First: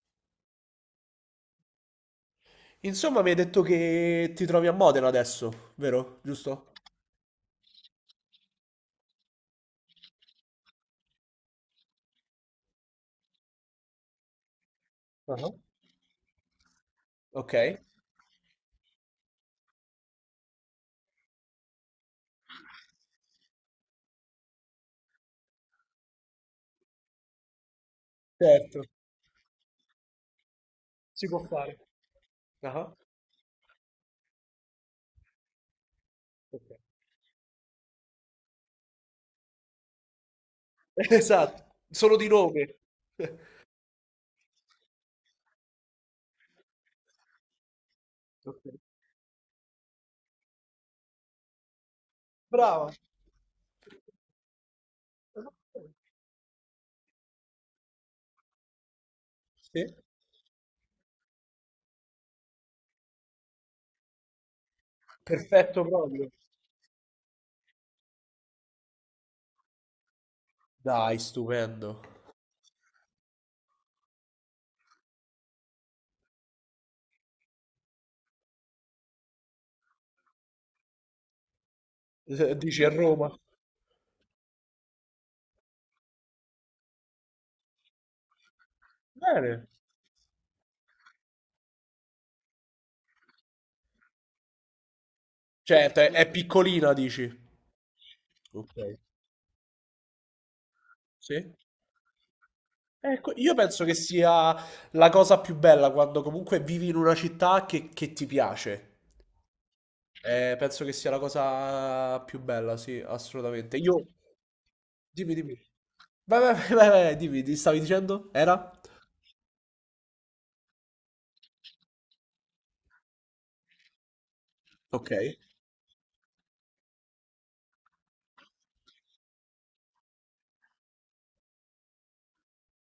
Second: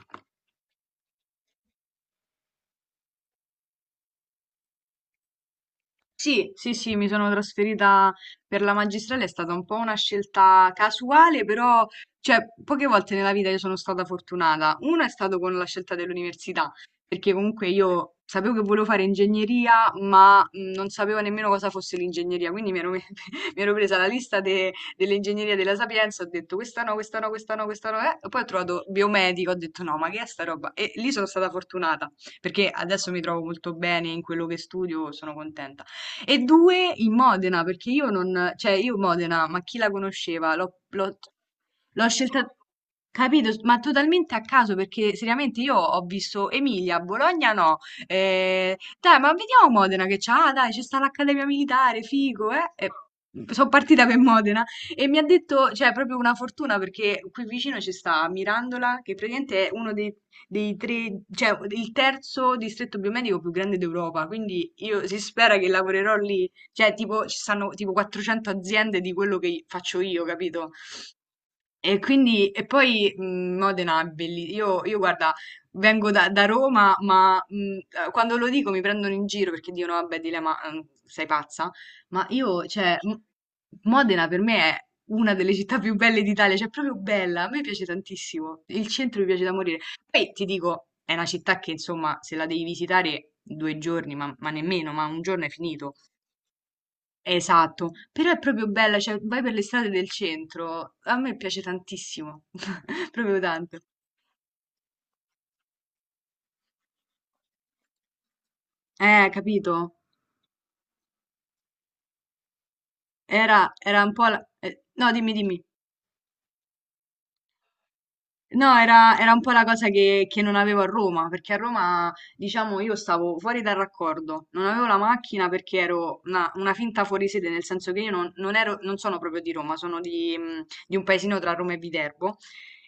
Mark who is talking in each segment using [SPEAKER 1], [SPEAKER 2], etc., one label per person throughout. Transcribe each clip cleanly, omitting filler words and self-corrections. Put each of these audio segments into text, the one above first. [SPEAKER 1] Io
[SPEAKER 2] Insomma, mi hai detto che ti trovi a Modena adesso, vero?
[SPEAKER 1] Sì,
[SPEAKER 2] Giusto?
[SPEAKER 1] sì, sì, mi sono trasferita per la magistrale. È stata un po' una scelta casuale, però, cioè, poche volte nella vita io sono stata fortunata. Una è stato
[SPEAKER 2] Ah,
[SPEAKER 1] con la scelta dell'università, perché
[SPEAKER 2] ok,
[SPEAKER 1] comunque io sapevo che volevo fare ingegneria, ma non sapevo nemmeno cosa fosse l'ingegneria, quindi mi ero presa la lista dell'ingegneria della Sapienza. Ho detto questa no, questa no, questa no, questa no, e poi ho
[SPEAKER 2] certo.
[SPEAKER 1] trovato biomedico. Ho detto no, ma che è sta roba? E lì sono
[SPEAKER 2] Si può
[SPEAKER 1] stata
[SPEAKER 2] fare.
[SPEAKER 1] fortunata, perché
[SPEAKER 2] Ah,
[SPEAKER 1] adesso mi trovo molto bene in quello che studio, sono contenta. E
[SPEAKER 2] ok.
[SPEAKER 1] due in Modena, perché io non, cioè io Modena, ma chi la conosceva?
[SPEAKER 2] Esatto,
[SPEAKER 1] L'ho
[SPEAKER 2] solo di
[SPEAKER 1] scelta,
[SPEAKER 2] nome.
[SPEAKER 1] capito? Ma totalmente a caso, perché seriamente io ho visto Emilia, Bologna no.
[SPEAKER 2] Ok.
[SPEAKER 1] Dai, ma vediamo Modena che c'ha, ah, dai, c'è sta l'Accademia Militare, figo, eh? E
[SPEAKER 2] Brava.
[SPEAKER 1] sono partita per Modena e mi ha detto, cioè, proprio una fortuna perché qui vicino ci sta Mirandola, che praticamente è
[SPEAKER 2] Sì.
[SPEAKER 1] uno dei tre, cioè il terzo distretto biomedico più grande d'Europa, quindi io si spera che
[SPEAKER 2] Perfetto
[SPEAKER 1] lavorerò
[SPEAKER 2] proprio.
[SPEAKER 1] lì, cioè tipo ci stanno tipo 400 aziende di quello che faccio io, capito?
[SPEAKER 2] Dai,
[SPEAKER 1] E
[SPEAKER 2] stupendo.
[SPEAKER 1] quindi, e poi Modena è bellissima. Guarda, vengo da Roma, ma quando lo dico mi prendono in giro perché dicono, vabbè, Dile, ma sei pazza. Ma io,
[SPEAKER 2] Dici a
[SPEAKER 1] cioè,
[SPEAKER 2] Roma?
[SPEAKER 1] Modena per me è una delle città più belle d'Italia, cioè, è proprio bella. A me piace tantissimo. Il centro mi piace da
[SPEAKER 2] Bene.
[SPEAKER 1] morire. Poi ti dico, è una città che, insomma, se la devi visitare 2 giorni, ma nemmeno, ma un giorno è finito.
[SPEAKER 2] Cioè, è piccolina, dici?
[SPEAKER 1] Esatto, però è proprio
[SPEAKER 2] Ok.
[SPEAKER 1] bella, cioè vai per le strade del centro, a me
[SPEAKER 2] Sì.
[SPEAKER 1] piace tantissimo,
[SPEAKER 2] Ecco,
[SPEAKER 1] proprio
[SPEAKER 2] io
[SPEAKER 1] tanto.
[SPEAKER 2] penso che sia la cosa più bella quando comunque vivi in una città che ti piace.
[SPEAKER 1] Capito?
[SPEAKER 2] Penso che sia la cosa più bella, sì,
[SPEAKER 1] Era,
[SPEAKER 2] assolutamente.
[SPEAKER 1] era
[SPEAKER 2] Io...
[SPEAKER 1] un po' la... no, dimmi,
[SPEAKER 2] Dimmi, dimmi.
[SPEAKER 1] dimmi.
[SPEAKER 2] Vai, vai, vai, vai, vai, dimmi, ti stavi dicendo? Era?
[SPEAKER 1] No, era un po' la cosa che non avevo a Roma, perché a Roma, diciamo, io stavo fuori dal raccordo, non avevo la
[SPEAKER 2] Ok.
[SPEAKER 1] macchina perché ero una finta fuori sede, nel senso che io non ero, non sono proprio di Roma, sono di un paesino tra Roma e Viterbo,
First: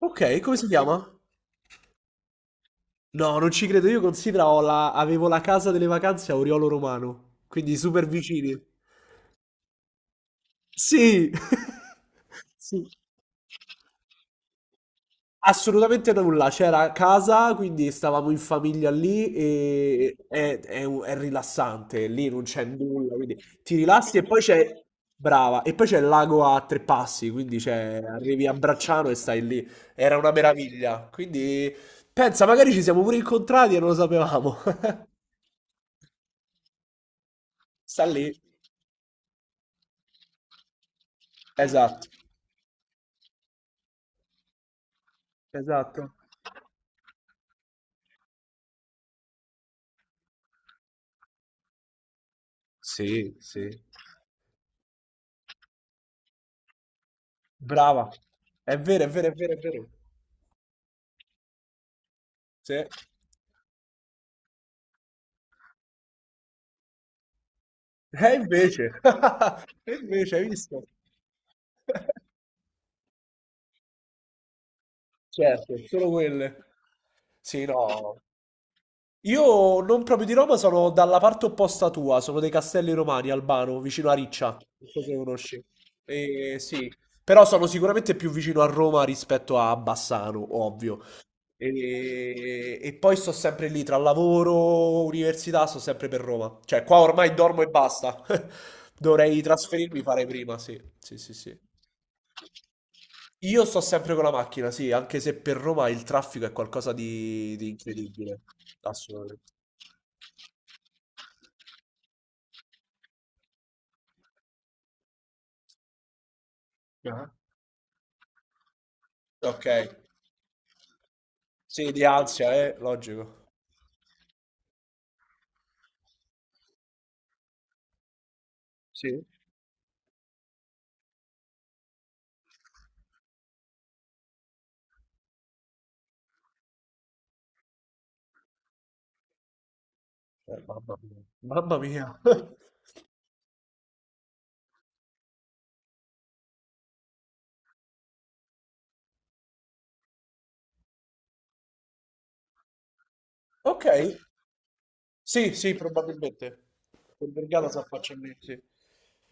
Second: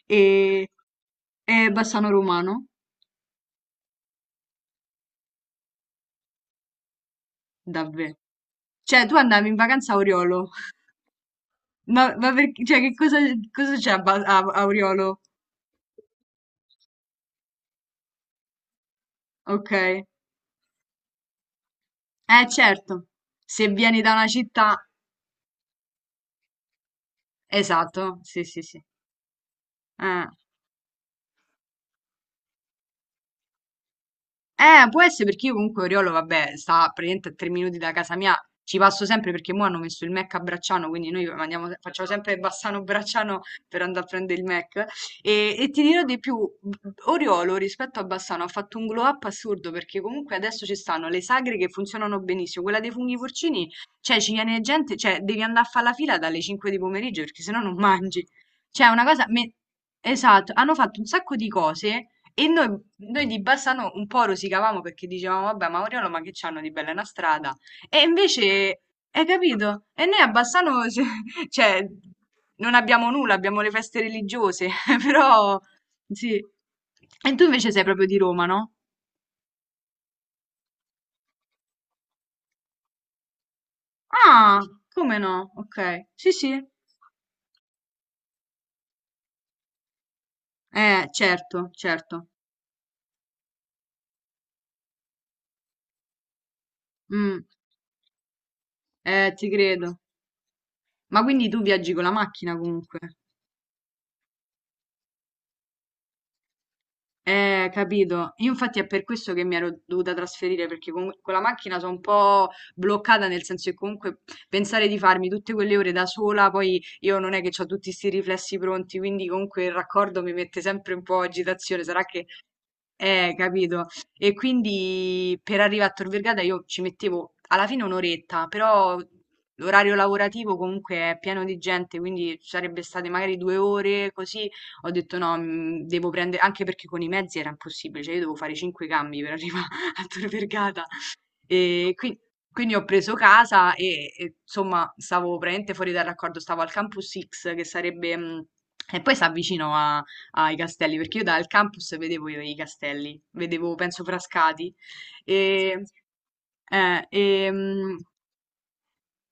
[SPEAKER 2] Ok, come si
[SPEAKER 1] e,
[SPEAKER 2] chiama?
[SPEAKER 1] e Bassano Romano,
[SPEAKER 2] No, non ci credo, io considero ho la... avevo la casa delle vacanze a Oriolo Romano, quindi super
[SPEAKER 1] davvero.
[SPEAKER 2] vicini.
[SPEAKER 1] Cioè, tu andavi in vacanza a Oriolo,
[SPEAKER 2] Sì!
[SPEAKER 1] ma perché, cioè,
[SPEAKER 2] Sì.
[SPEAKER 1] che cosa, cosa c'è a, Ba- a a Oriolo?
[SPEAKER 2] Assolutamente nulla, c'era a casa, quindi stavamo in famiglia lì
[SPEAKER 1] Ok, eh,
[SPEAKER 2] e è rilassante, lì non c'è
[SPEAKER 1] certo,
[SPEAKER 2] nulla, quindi
[SPEAKER 1] se
[SPEAKER 2] ti
[SPEAKER 1] vieni da
[SPEAKER 2] rilassi e
[SPEAKER 1] una
[SPEAKER 2] poi c'è,
[SPEAKER 1] città,
[SPEAKER 2] brava, e poi c'è il lago a tre passi, quindi c'è,
[SPEAKER 1] esatto, sì,
[SPEAKER 2] arrivi a
[SPEAKER 1] sì, sì.
[SPEAKER 2] Bracciano e stai lì, era
[SPEAKER 1] Eh.
[SPEAKER 2] una meraviglia, quindi pensa, magari ci siamo pure incontrati e non lo sapevamo.
[SPEAKER 1] Può essere perché io comunque Oriolo, vabbè, sta praticamente a 3 minuti da
[SPEAKER 2] Sta
[SPEAKER 1] casa
[SPEAKER 2] lì,
[SPEAKER 1] mia, ci passo sempre perché mo hanno messo il Mac a Bracciano, quindi facciamo
[SPEAKER 2] esatto,
[SPEAKER 1] sempre Bassano-Bracciano per andare a prendere il Mac. E, ti dirò
[SPEAKER 2] esatto,
[SPEAKER 1] di più, Oriolo rispetto a Bassano ha fatto un glow up assurdo perché comunque adesso ci stanno le sagre che funzionano benissimo, quella dei funghi
[SPEAKER 2] sì, sì.
[SPEAKER 1] porcini, cioè ci viene gente, cioè devi andare a fare la fila dalle 5 di pomeriggio perché sennò non
[SPEAKER 2] Brava,
[SPEAKER 1] mangi.
[SPEAKER 2] è
[SPEAKER 1] Cioè è una
[SPEAKER 2] vero, è
[SPEAKER 1] cosa...
[SPEAKER 2] vero, è vero, è vero,
[SPEAKER 1] Esatto, hanno fatto un sacco di cose e noi,
[SPEAKER 2] sì.
[SPEAKER 1] noi di Bassano un po' rosicavamo perché dicevamo, vabbè, ma Oriolo, ma che c'hanno di bella è una strada? E invece,
[SPEAKER 2] Invece,
[SPEAKER 1] hai capito?
[SPEAKER 2] e
[SPEAKER 1] E noi a
[SPEAKER 2] invece hai
[SPEAKER 1] Bassano,
[SPEAKER 2] visto?
[SPEAKER 1] cioè, non abbiamo nulla, abbiamo le feste religiose, però,
[SPEAKER 2] Certo, solo
[SPEAKER 1] sì.
[SPEAKER 2] quelle.
[SPEAKER 1] E tu
[SPEAKER 2] Sì,
[SPEAKER 1] invece sei proprio di
[SPEAKER 2] no.
[SPEAKER 1] Roma, no?
[SPEAKER 2] Io non proprio di Roma, sono dalla parte opposta tua, sono dei Castelli Romani, Albano, vicino a Riccia.
[SPEAKER 1] Ah,
[SPEAKER 2] Non so se
[SPEAKER 1] come no?
[SPEAKER 2] conosci.
[SPEAKER 1] Ok, sì, sì.
[SPEAKER 2] Sì, però sono sicuramente più vicino a Roma rispetto a Bassano, ovvio.
[SPEAKER 1] Certo, certo.
[SPEAKER 2] E poi sto sempre lì tra lavoro, università, sto sempre per Roma. Cioè, qua ormai
[SPEAKER 1] Mm,
[SPEAKER 2] dormo e basta. Dovrei
[SPEAKER 1] ti credo.
[SPEAKER 2] trasferirmi, fare prima, sì. Sì,
[SPEAKER 1] Ma
[SPEAKER 2] sì,
[SPEAKER 1] quindi
[SPEAKER 2] sì.
[SPEAKER 1] tu viaggi con la macchina comunque?
[SPEAKER 2] Io sto sempre con la macchina, sì, anche se per Roma il traffico è qualcosa di
[SPEAKER 1] Capito.
[SPEAKER 2] incredibile.
[SPEAKER 1] Io infatti è per questo che
[SPEAKER 2] Assolutamente.
[SPEAKER 1] mi ero dovuta trasferire, perché con la macchina sono un po' bloccata, nel senso che comunque pensare di farmi tutte quelle ore da sola, poi io
[SPEAKER 2] Ah,
[SPEAKER 1] non è che ho tutti questi riflessi pronti, quindi comunque
[SPEAKER 2] ok.
[SPEAKER 1] il raccordo mi mette sempre un po' agitazione.
[SPEAKER 2] Sì, di
[SPEAKER 1] Sarà che
[SPEAKER 2] ansia, logico.
[SPEAKER 1] capito. E quindi per arrivare a Tor Vergata io ci mettevo alla fine un'oretta, però
[SPEAKER 2] Sì.
[SPEAKER 1] l'orario lavorativo comunque è pieno di gente, quindi ci sarebbe state magari 2 ore così. Ho detto no, devo prendere, anche perché con i mezzi era impossibile, cioè io devo fare cinque cambi per arrivare a Tor Vergata.
[SPEAKER 2] Mamma mia. Mamma
[SPEAKER 1] E
[SPEAKER 2] mia.
[SPEAKER 1] qui- quindi ho preso casa e insomma stavo praticamente fuori dal raccordo, stavo al Campus X che sarebbe... e poi si avvicino ai castelli, perché io dal campus vedevo i castelli, vedevo,
[SPEAKER 2] Ok.
[SPEAKER 1] penso, Frascati.
[SPEAKER 2] Sì, sì,
[SPEAKER 1] E,
[SPEAKER 2] probabilmente.
[SPEAKER 1] eh,
[SPEAKER 2] Col
[SPEAKER 1] e,
[SPEAKER 2] Vergata si
[SPEAKER 1] mh,
[SPEAKER 2] affaccia lì, sì.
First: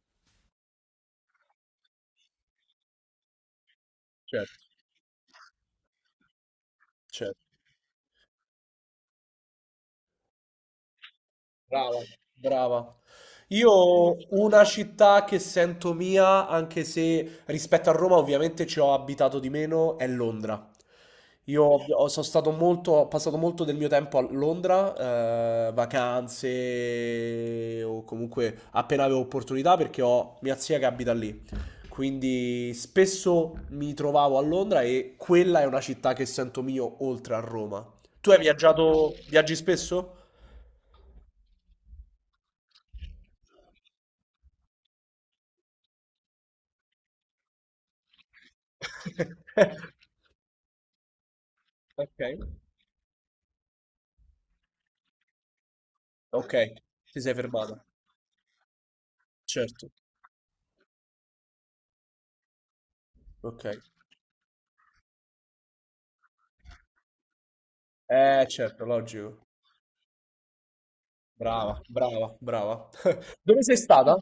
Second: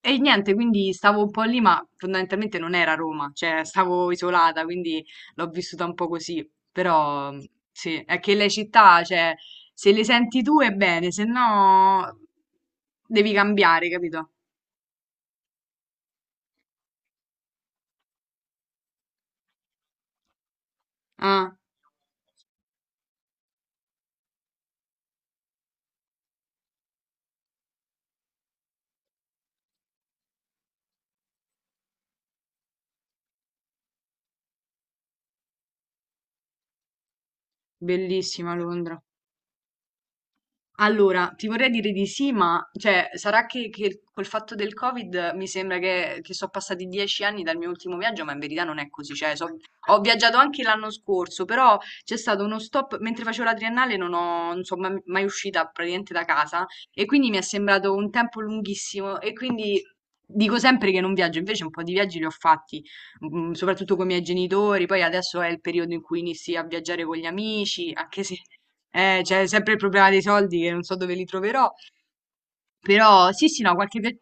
[SPEAKER 1] e niente, quindi stavo un po' lì, ma fondamentalmente non era Roma, cioè stavo
[SPEAKER 2] Certo,
[SPEAKER 1] isolata, quindi l'ho vissuta un po' così. Però
[SPEAKER 2] certo.
[SPEAKER 1] sì, è che le città, cioè, se le senti tu è bene, se
[SPEAKER 2] Brava,
[SPEAKER 1] no
[SPEAKER 2] brava.
[SPEAKER 1] devi cambiare,
[SPEAKER 2] Io
[SPEAKER 1] capito?
[SPEAKER 2] una città che sento mia, anche se rispetto a Roma ovviamente ci ho abitato di meno, è Londra.
[SPEAKER 1] Ah,
[SPEAKER 2] Sono stato molto, ho passato molto del mio tempo a Londra, vacanze o comunque appena avevo opportunità perché ho mia zia che abita lì. Quindi spesso mi trovavo a Londra e quella è una città che sento mio oltre a Roma. Tu hai
[SPEAKER 1] bellissima Londra.
[SPEAKER 2] viaggiato, viaggi spesso?
[SPEAKER 1] Allora, ti vorrei dire di sì, ma cioè, sarà che col fatto del Covid mi sembra che sono passati 10 anni dal mio ultimo viaggio, ma in verità non è così. Cioè, ho viaggiato anche l'anno scorso, però c'è
[SPEAKER 2] Ok,
[SPEAKER 1] stato uno stop mentre facevo la triennale, non sono mai, mai uscita praticamente da
[SPEAKER 2] ok,
[SPEAKER 1] casa e
[SPEAKER 2] ti
[SPEAKER 1] quindi
[SPEAKER 2] sei
[SPEAKER 1] mi è
[SPEAKER 2] fermata,
[SPEAKER 1] sembrato un tempo lunghissimo e quindi
[SPEAKER 2] certo,
[SPEAKER 1] dico sempre che non viaggio, invece un po' di viaggi li ho fatti,
[SPEAKER 2] ok,
[SPEAKER 1] soprattutto con i miei genitori, poi adesso è il periodo in cui inizi a viaggiare con gli amici, anche se
[SPEAKER 2] eh certo, logico,
[SPEAKER 1] c'è sempre il problema dei soldi che non so dove li troverò,
[SPEAKER 2] brava, brava, brava.
[SPEAKER 1] però sì, sì,
[SPEAKER 2] Dove
[SPEAKER 1] no,
[SPEAKER 2] sei
[SPEAKER 1] qualche viaggio.
[SPEAKER 2] stata?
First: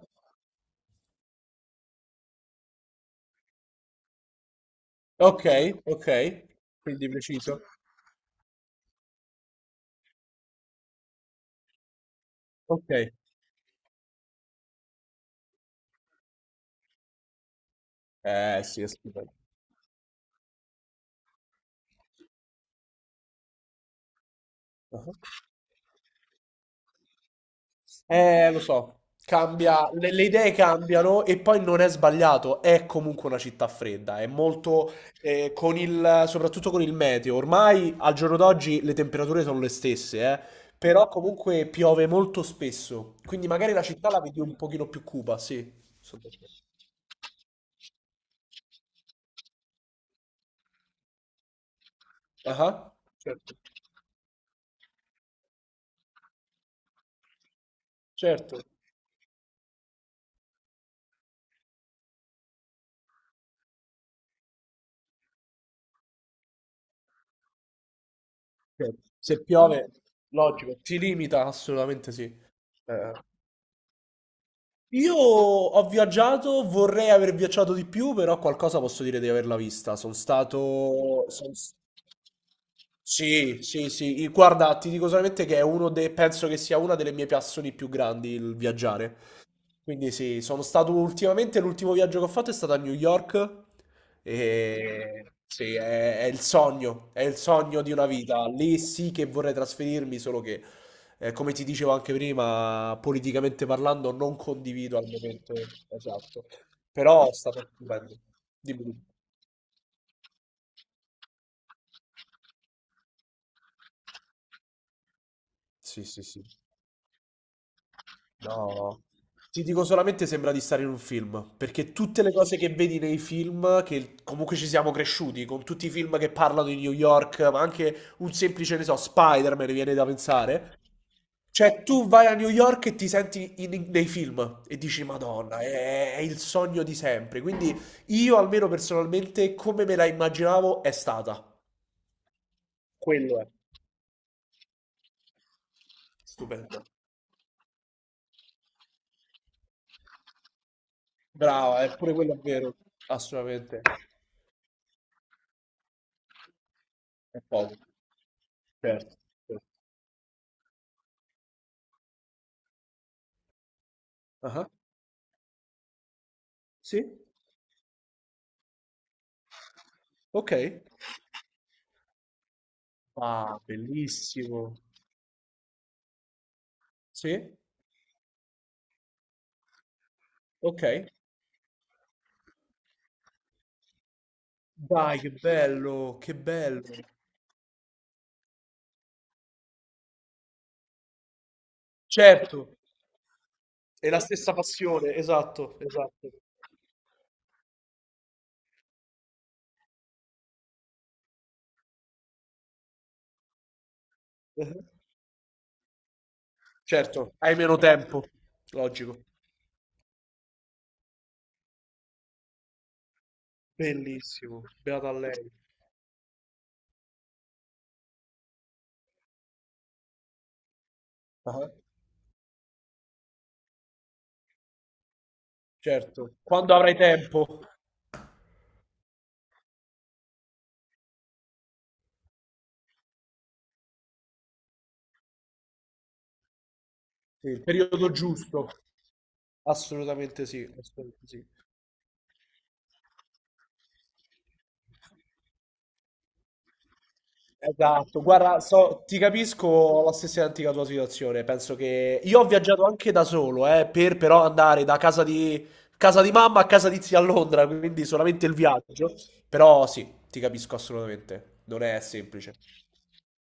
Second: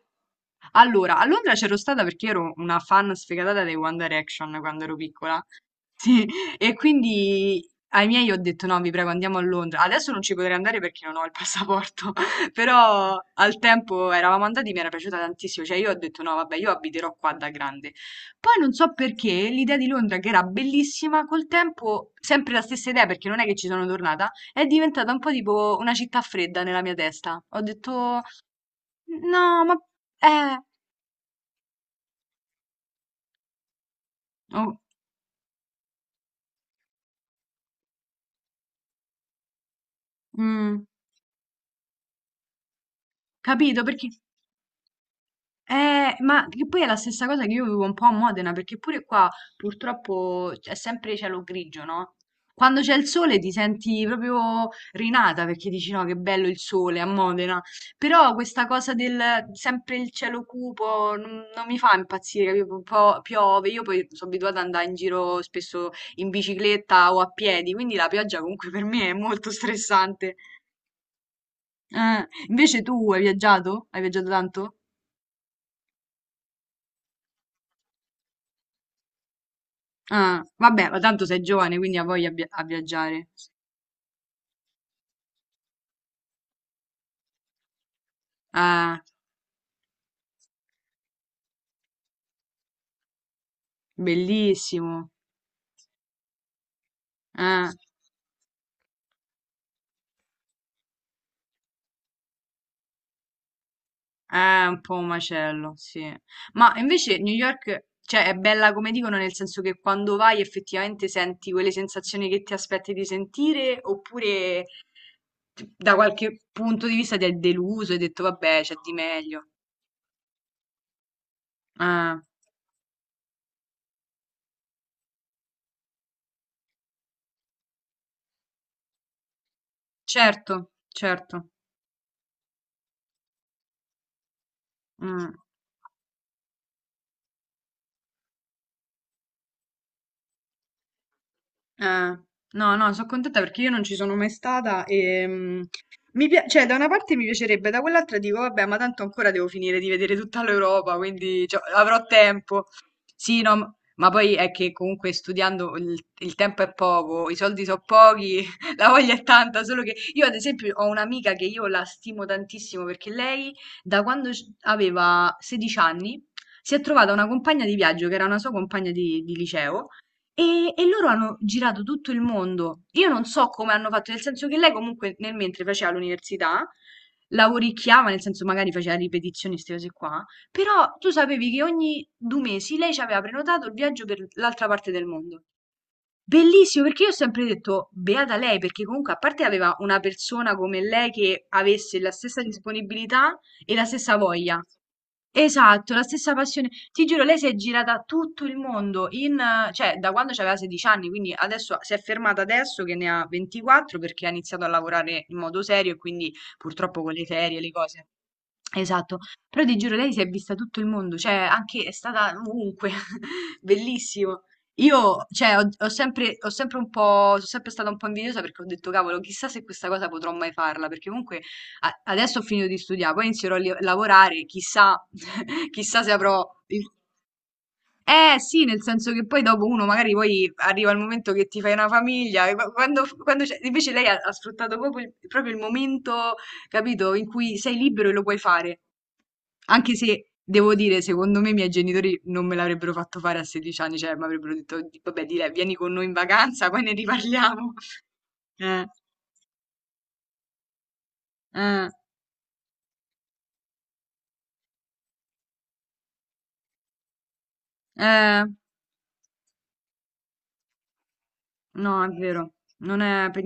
[SPEAKER 1] Allora, a Londra c'ero stata perché ero una fan sfegatata dei One Direction quando ero piccola.
[SPEAKER 2] Ok, ok,
[SPEAKER 1] Sì, e
[SPEAKER 2] quindi preciso,
[SPEAKER 1] quindi ai miei ho detto no, vi prego, andiamo a Londra. Adesso non ci potrei andare perché non ho il passaporto,
[SPEAKER 2] ok,
[SPEAKER 1] però al tempo eravamo andati, mi era piaciuta tantissimo. Cioè io ho detto no, vabbè, io abiterò qua da grande. Poi
[SPEAKER 2] eh
[SPEAKER 1] non
[SPEAKER 2] sì, è
[SPEAKER 1] so perché
[SPEAKER 2] stupendo.
[SPEAKER 1] l'idea di Londra, che era bellissima, col tempo, sempre la stessa idea perché non è che ci sono tornata, è diventata
[SPEAKER 2] Ah.
[SPEAKER 1] un po' tipo una città fredda nella mia testa. Ho detto
[SPEAKER 2] Lo so,
[SPEAKER 1] no, ma...
[SPEAKER 2] cambia, le idee
[SPEAKER 1] Eh,
[SPEAKER 2] cambiano e poi non è sbagliato, è comunque una città fredda, è
[SPEAKER 1] oh,
[SPEAKER 2] molto, con il, soprattutto con il meteo, ormai al giorno d'oggi le temperature sono le stesse,
[SPEAKER 1] mm,
[SPEAKER 2] però comunque piove molto spesso, quindi magari la
[SPEAKER 1] capito perché?
[SPEAKER 2] città la vedi un pochino più cupa, sì. Sono
[SPEAKER 1] Ma
[SPEAKER 2] d'accordo.
[SPEAKER 1] che poi è la stessa cosa che io vivo un po' a Modena, perché pure qua purtroppo è sempre cielo grigio, no? Quando
[SPEAKER 2] Ah,
[SPEAKER 1] c'è il sole ti senti proprio rinata perché dici no, che bello il sole a Modena. Però
[SPEAKER 2] certo,
[SPEAKER 1] questa cosa del sempre il cielo cupo non mi fa impazzire, capito? Un po' piove, io poi sono abituata ad andare in giro spesso in bicicletta o a piedi, quindi la pioggia comunque per
[SPEAKER 2] certo.
[SPEAKER 1] me è
[SPEAKER 2] Se
[SPEAKER 1] molto
[SPEAKER 2] piove,
[SPEAKER 1] stressante.
[SPEAKER 2] logico, ti limita, assolutamente
[SPEAKER 1] Ah,
[SPEAKER 2] sì.
[SPEAKER 1] invece tu
[SPEAKER 2] Eh.
[SPEAKER 1] hai viaggiato? Hai viaggiato tanto?
[SPEAKER 2] Io ho viaggiato, vorrei aver viaggiato di più, però qualcosa posso dire di averla vista. Sono
[SPEAKER 1] Ah, vabbè, ma tanto
[SPEAKER 2] stato...
[SPEAKER 1] sei
[SPEAKER 2] son-
[SPEAKER 1] giovane, quindi ha voglia a a viaggiare.
[SPEAKER 2] Sì, sì, sì. Guarda, ti dico solamente che è uno dei... penso che sia una delle mie passioni più grandi il
[SPEAKER 1] Ah,
[SPEAKER 2] viaggiare. Quindi sì, sono stato ultimamente, l'ultimo viaggio che ho fatto è stato a New York
[SPEAKER 1] bellissimo.
[SPEAKER 2] e sì, è il
[SPEAKER 1] Ah,
[SPEAKER 2] sogno di una vita. Lì sì che vorrei trasferirmi, solo che, come ti dicevo anche prima, politicamente parlando non
[SPEAKER 1] è un po'
[SPEAKER 2] condivido al
[SPEAKER 1] un
[SPEAKER 2] momento
[SPEAKER 1] macello, sì.
[SPEAKER 2] esatto.
[SPEAKER 1] Ma invece
[SPEAKER 2] Però è
[SPEAKER 1] New
[SPEAKER 2] stato
[SPEAKER 1] York,
[SPEAKER 2] stupendo.
[SPEAKER 1] cioè, è bella
[SPEAKER 2] Dimmi
[SPEAKER 1] come
[SPEAKER 2] tu.
[SPEAKER 1] dicono, nel senso che quando vai effettivamente senti quelle sensazioni che ti aspetti di sentire, oppure da
[SPEAKER 2] Sì, sì,
[SPEAKER 1] qualche
[SPEAKER 2] sì.
[SPEAKER 1] punto di vista ti è deluso e hai detto, vabbè, c'è di
[SPEAKER 2] No,
[SPEAKER 1] meglio.
[SPEAKER 2] ti dico solamente sembra di stare in un film, perché
[SPEAKER 1] Ah,
[SPEAKER 2] tutte le cose che vedi nei film, che comunque ci siamo cresciuti, con tutti i film che parlano di New York, ma anche un semplice, ne so, Spider-Man viene da
[SPEAKER 1] certo,
[SPEAKER 2] pensare.
[SPEAKER 1] certo.
[SPEAKER 2] Cioè, tu vai a New York e nei film e dici,
[SPEAKER 1] Mm.
[SPEAKER 2] Madonna, è il sogno di sempre. Quindi io, almeno personalmente, come me la immaginavo, è stata.
[SPEAKER 1] Ah, no, no, sono
[SPEAKER 2] Quello
[SPEAKER 1] contenta
[SPEAKER 2] è.
[SPEAKER 1] perché io non ci sono mai stata e cioè, da
[SPEAKER 2] Stupendo.
[SPEAKER 1] una parte mi piacerebbe, da quell'altra dico, vabbè, ma tanto ancora devo finire di vedere tutta l'Europa, quindi cioè,
[SPEAKER 2] Brava,
[SPEAKER 1] avrò
[SPEAKER 2] eppure quello è
[SPEAKER 1] tempo.
[SPEAKER 2] vero.
[SPEAKER 1] Sì, no,
[SPEAKER 2] Assolutamente.
[SPEAKER 1] ma poi è che comunque studiando il tempo è poco, i
[SPEAKER 2] È
[SPEAKER 1] soldi
[SPEAKER 2] poco,
[SPEAKER 1] sono pochi, la voglia
[SPEAKER 2] certo,
[SPEAKER 1] è
[SPEAKER 2] cer
[SPEAKER 1] tanta, solo che io ad esempio ho un'amica che io la stimo tantissimo perché lei da quando
[SPEAKER 2] ah-ah,
[SPEAKER 1] aveva 16 anni si è
[SPEAKER 2] sì,
[SPEAKER 1] trovata una compagna di viaggio che era una sua compagna di liceo e,
[SPEAKER 2] okay.
[SPEAKER 1] e loro hanno girato tutto il mondo. Io non so
[SPEAKER 2] Ah,
[SPEAKER 1] come hanno fatto, nel senso che lei
[SPEAKER 2] bellissimo.
[SPEAKER 1] comunque nel mentre faceva l'università,
[SPEAKER 2] Sì,
[SPEAKER 1] lavoricchiava, nel senso magari faceva ripetizioni, queste cose qua, però
[SPEAKER 2] okay.
[SPEAKER 1] tu sapevi che ogni 2 mesi lei ci aveva prenotato il viaggio per l'altra parte del
[SPEAKER 2] Dai, che
[SPEAKER 1] mondo.
[SPEAKER 2] bello, che bello.
[SPEAKER 1] Bellissimo, perché io ho sempre detto, beata lei, perché comunque a parte aveva una persona come lei che avesse la stessa
[SPEAKER 2] Certo,
[SPEAKER 1] disponibilità e la
[SPEAKER 2] è
[SPEAKER 1] stessa
[SPEAKER 2] la stessa
[SPEAKER 1] voglia.
[SPEAKER 2] passione, esatto,
[SPEAKER 1] Esatto, la
[SPEAKER 2] esatto.
[SPEAKER 1] stessa passione. Ti giuro, lei si è girata tutto il mondo in, cioè, da quando aveva 16 anni, quindi adesso si è fermata adesso che ne ha 24 perché ha iniziato a
[SPEAKER 2] Mh-mh.
[SPEAKER 1] lavorare in modo serio e quindi purtroppo con
[SPEAKER 2] Certo,
[SPEAKER 1] le
[SPEAKER 2] hai
[SPEAKER 1] ferie, le
[SPEAKER 2] meno
[SPEAKER 1] cose.
[SPEAKER 2] tempo, logico.
[SPEAKER 1] Esatto. Però ti giuro lei si è vista tutto il mondo, cioè anche è stata ovunque, bellissimo.
[SPEAKER 2] Bellissimo, beata a
[SPEAKER 1] Io,
[SPEAKER 2] lei.
[SPEAKER 1] cioè, ho, ho sempre un po', sono sempre stata un po' invidiosa perché ho detto, cavolo, chissà se questa cosa potrò mai farla, perché comunque
[SPEAKER 2] Ah-ah,
[SPEAKER 1] adesso ho finito di studiare, poi inizierò a lavorare, chissà, chissà se
[SPEAKER 2] certo.
[SPEAKER 1] avrò...
[SPEAKER 2] Quando
[SPEAKER 1] il...
[SPEAKER 2] avrai tempo.
[SPEAKER 1] Eh sì, nel senso che poi dopo uno magari poi arriva il momento che ti fai una famiglia, e invece lei ha sfruttato proprio il momento, capito, in
[SPEAKER 2] Sì,
[SPEAKER 1] cui
[SPEAKER 2] il
[SPEAKER 1] sei libero
[SPEAKER 2] periodo
[SPEAKER 1] e lo puoi
[SPEAKER 2] giusto.
[SPEAKER 1] fare. Anche se
[SPEAKER 2] Assolutamente sì,
[SPEAKER 1] devo dire,
[SPEAKER 2] assolutamente
[SPEAKER 1] secondo
[SPEAKER 2] sì.
[SPEAKER 1] me i miei genitori non me l'avrebbero fatto fare a 16 anni, cioè mi avrebbero detto, Vabbè, di lei, vieni con noi in vacanza, poi ne riparliamo."
[SPEAKER 2] Esatto, guarda,
[SPEAKER 1] Eh,
[SPEAKER 2] so- ti capisco ho la stessa identica tua situazione. Penso
[SPEAKER 1] eh,
[SPEAKER 2] che io ho viaggiato anche da solo, per però andare da casa di mamma a casa di zia a Londra, quindi
[SPEAKER 1] eh,
[SPEAKER 2] solamente il viaggio. Però sì, ti capisco assolutamente. Non è
[SPEAKER 1] no, è vero,
[SPEAKER 2] semplice.
[SPEAKER 1] non è per